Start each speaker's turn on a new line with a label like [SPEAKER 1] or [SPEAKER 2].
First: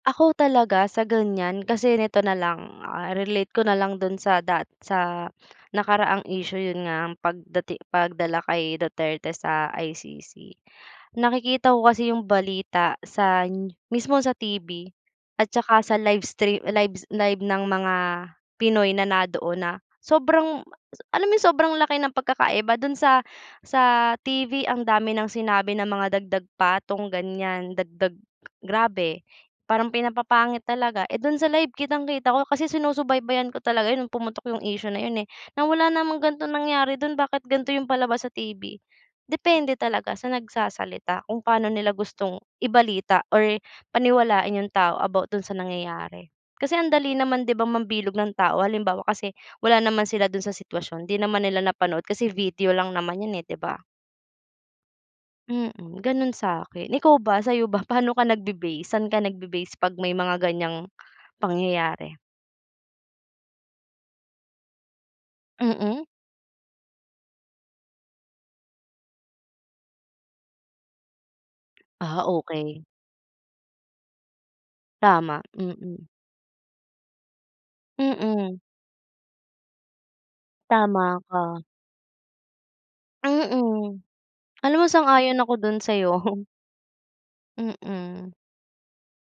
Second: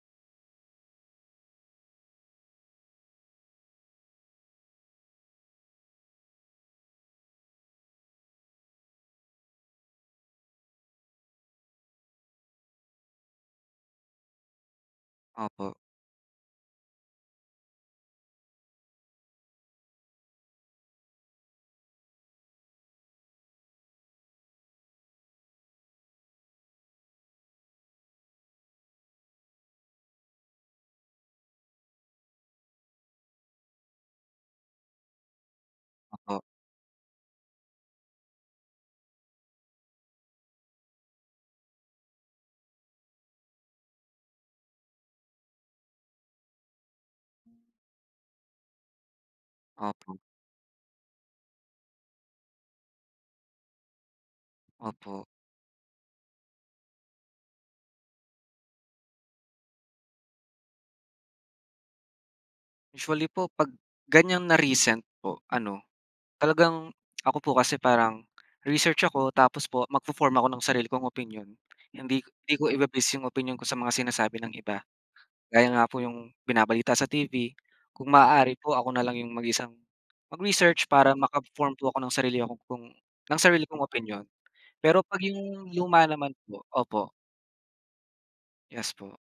[SPEAKER 1] Ako talaga, sa ganyan, kasi nito na lang, ah, relate ko na lang do'n sa dat sa nakaraang issue. 'Yon nga, ang pagdati pagdala kay Duterte sa ICC. Nakikita ko kasi 'yong balita san mismo sa TV at
[SPEAKER 2] Opo.
[SPEAKER 1] saka sa livestrea live live ng mga Pinoy na na'doon na sobrang ma sa alam mo 'yong sobrang laki ng pagkakaiba do'n sa sa TV, ang dami ng sinabi na mga dagdag patong, ganyan. Dagdag grabe parang pinapapangit talaga. Eh, do'n sa live kitang-kita ko. Kasi sinusubaybayan ko talaga 'yon no'ng pumutok 'yong issue na 'yon, eh. Na wala namang
[SPEAKER 2] Opo.
[SPEAKER 1] ganitong nangyari do'n, bakit ganito 'yong palabas sa TV? Depende talaga sa nagsasalita kung paano nila gustong ibalita or paniwalain 'yong tao about do'n sa nangyayari. Kasi ang dali naman, 'di ba, mambilog ng tao. Halimbawa, kasi wala naman
[SPEAKER 2] Opo.
[SPEAKER 1] sila do'n sa sitwasyon, 'di naman nila napanood kasi video lang naman 'yan, eh, 'di ba?
[SPEAKER 2] Opo.
[SPEAKER 1] Mm, gano'n sa'kin. Ikaw ba, sa'yo ba? Pa'no ka nagbe-base? Saan ka nagbe-base 'pag may mga ganyang pangyayari?
[SPEAKER 2] Usually po 'pag ganyan na recent po, ano,
[SPEAKER 1] Mm.
[SPEAKER 2] talagang ako po kasi parang research ako tapos po magfo-form ako ng sarili kong opinyon. Hindi
[SPEAKER 1] Ah
[SPEAKER 2] hindi ko
[SPEAKER 1] okey.
[SPEAKER 2] ibe-base 'yong opinyon ko sa mga sinasabi ng iba.
[SPEAKER 1] Tama,
[SPEAKER 2] Gaya nga po
[SPEAKER 1] mm.
[SPEAKER 2] 'yong binabalita sa TV, kung maaari
[SPEAKER 1] Mm.
[SPEAKER 2] po ako na lang 'yong mag-isang mag-research para
[SPEAKER 1] Tama ka.
[SPEAKER 2] maka-form po ako ng sarili ko pong ng sarili kong
[SPEAKER 1] Mm,
[SPEAKER 2] opinyon.
[SPEAKER 1] alam mo
[SPEAKER 2] Pero 'pag
[SPEAKER 1] sang-ayon ako
[SPEAKER 2] 'yong
[SPEAKER 1] do'n
[SPEAKER 2] luma
[SPEAKER 1] sa'yo.
[SPEAKER 2] naman po opo.
[SPEAKER 1] Mm.
[SPEAKER 2] Yes po.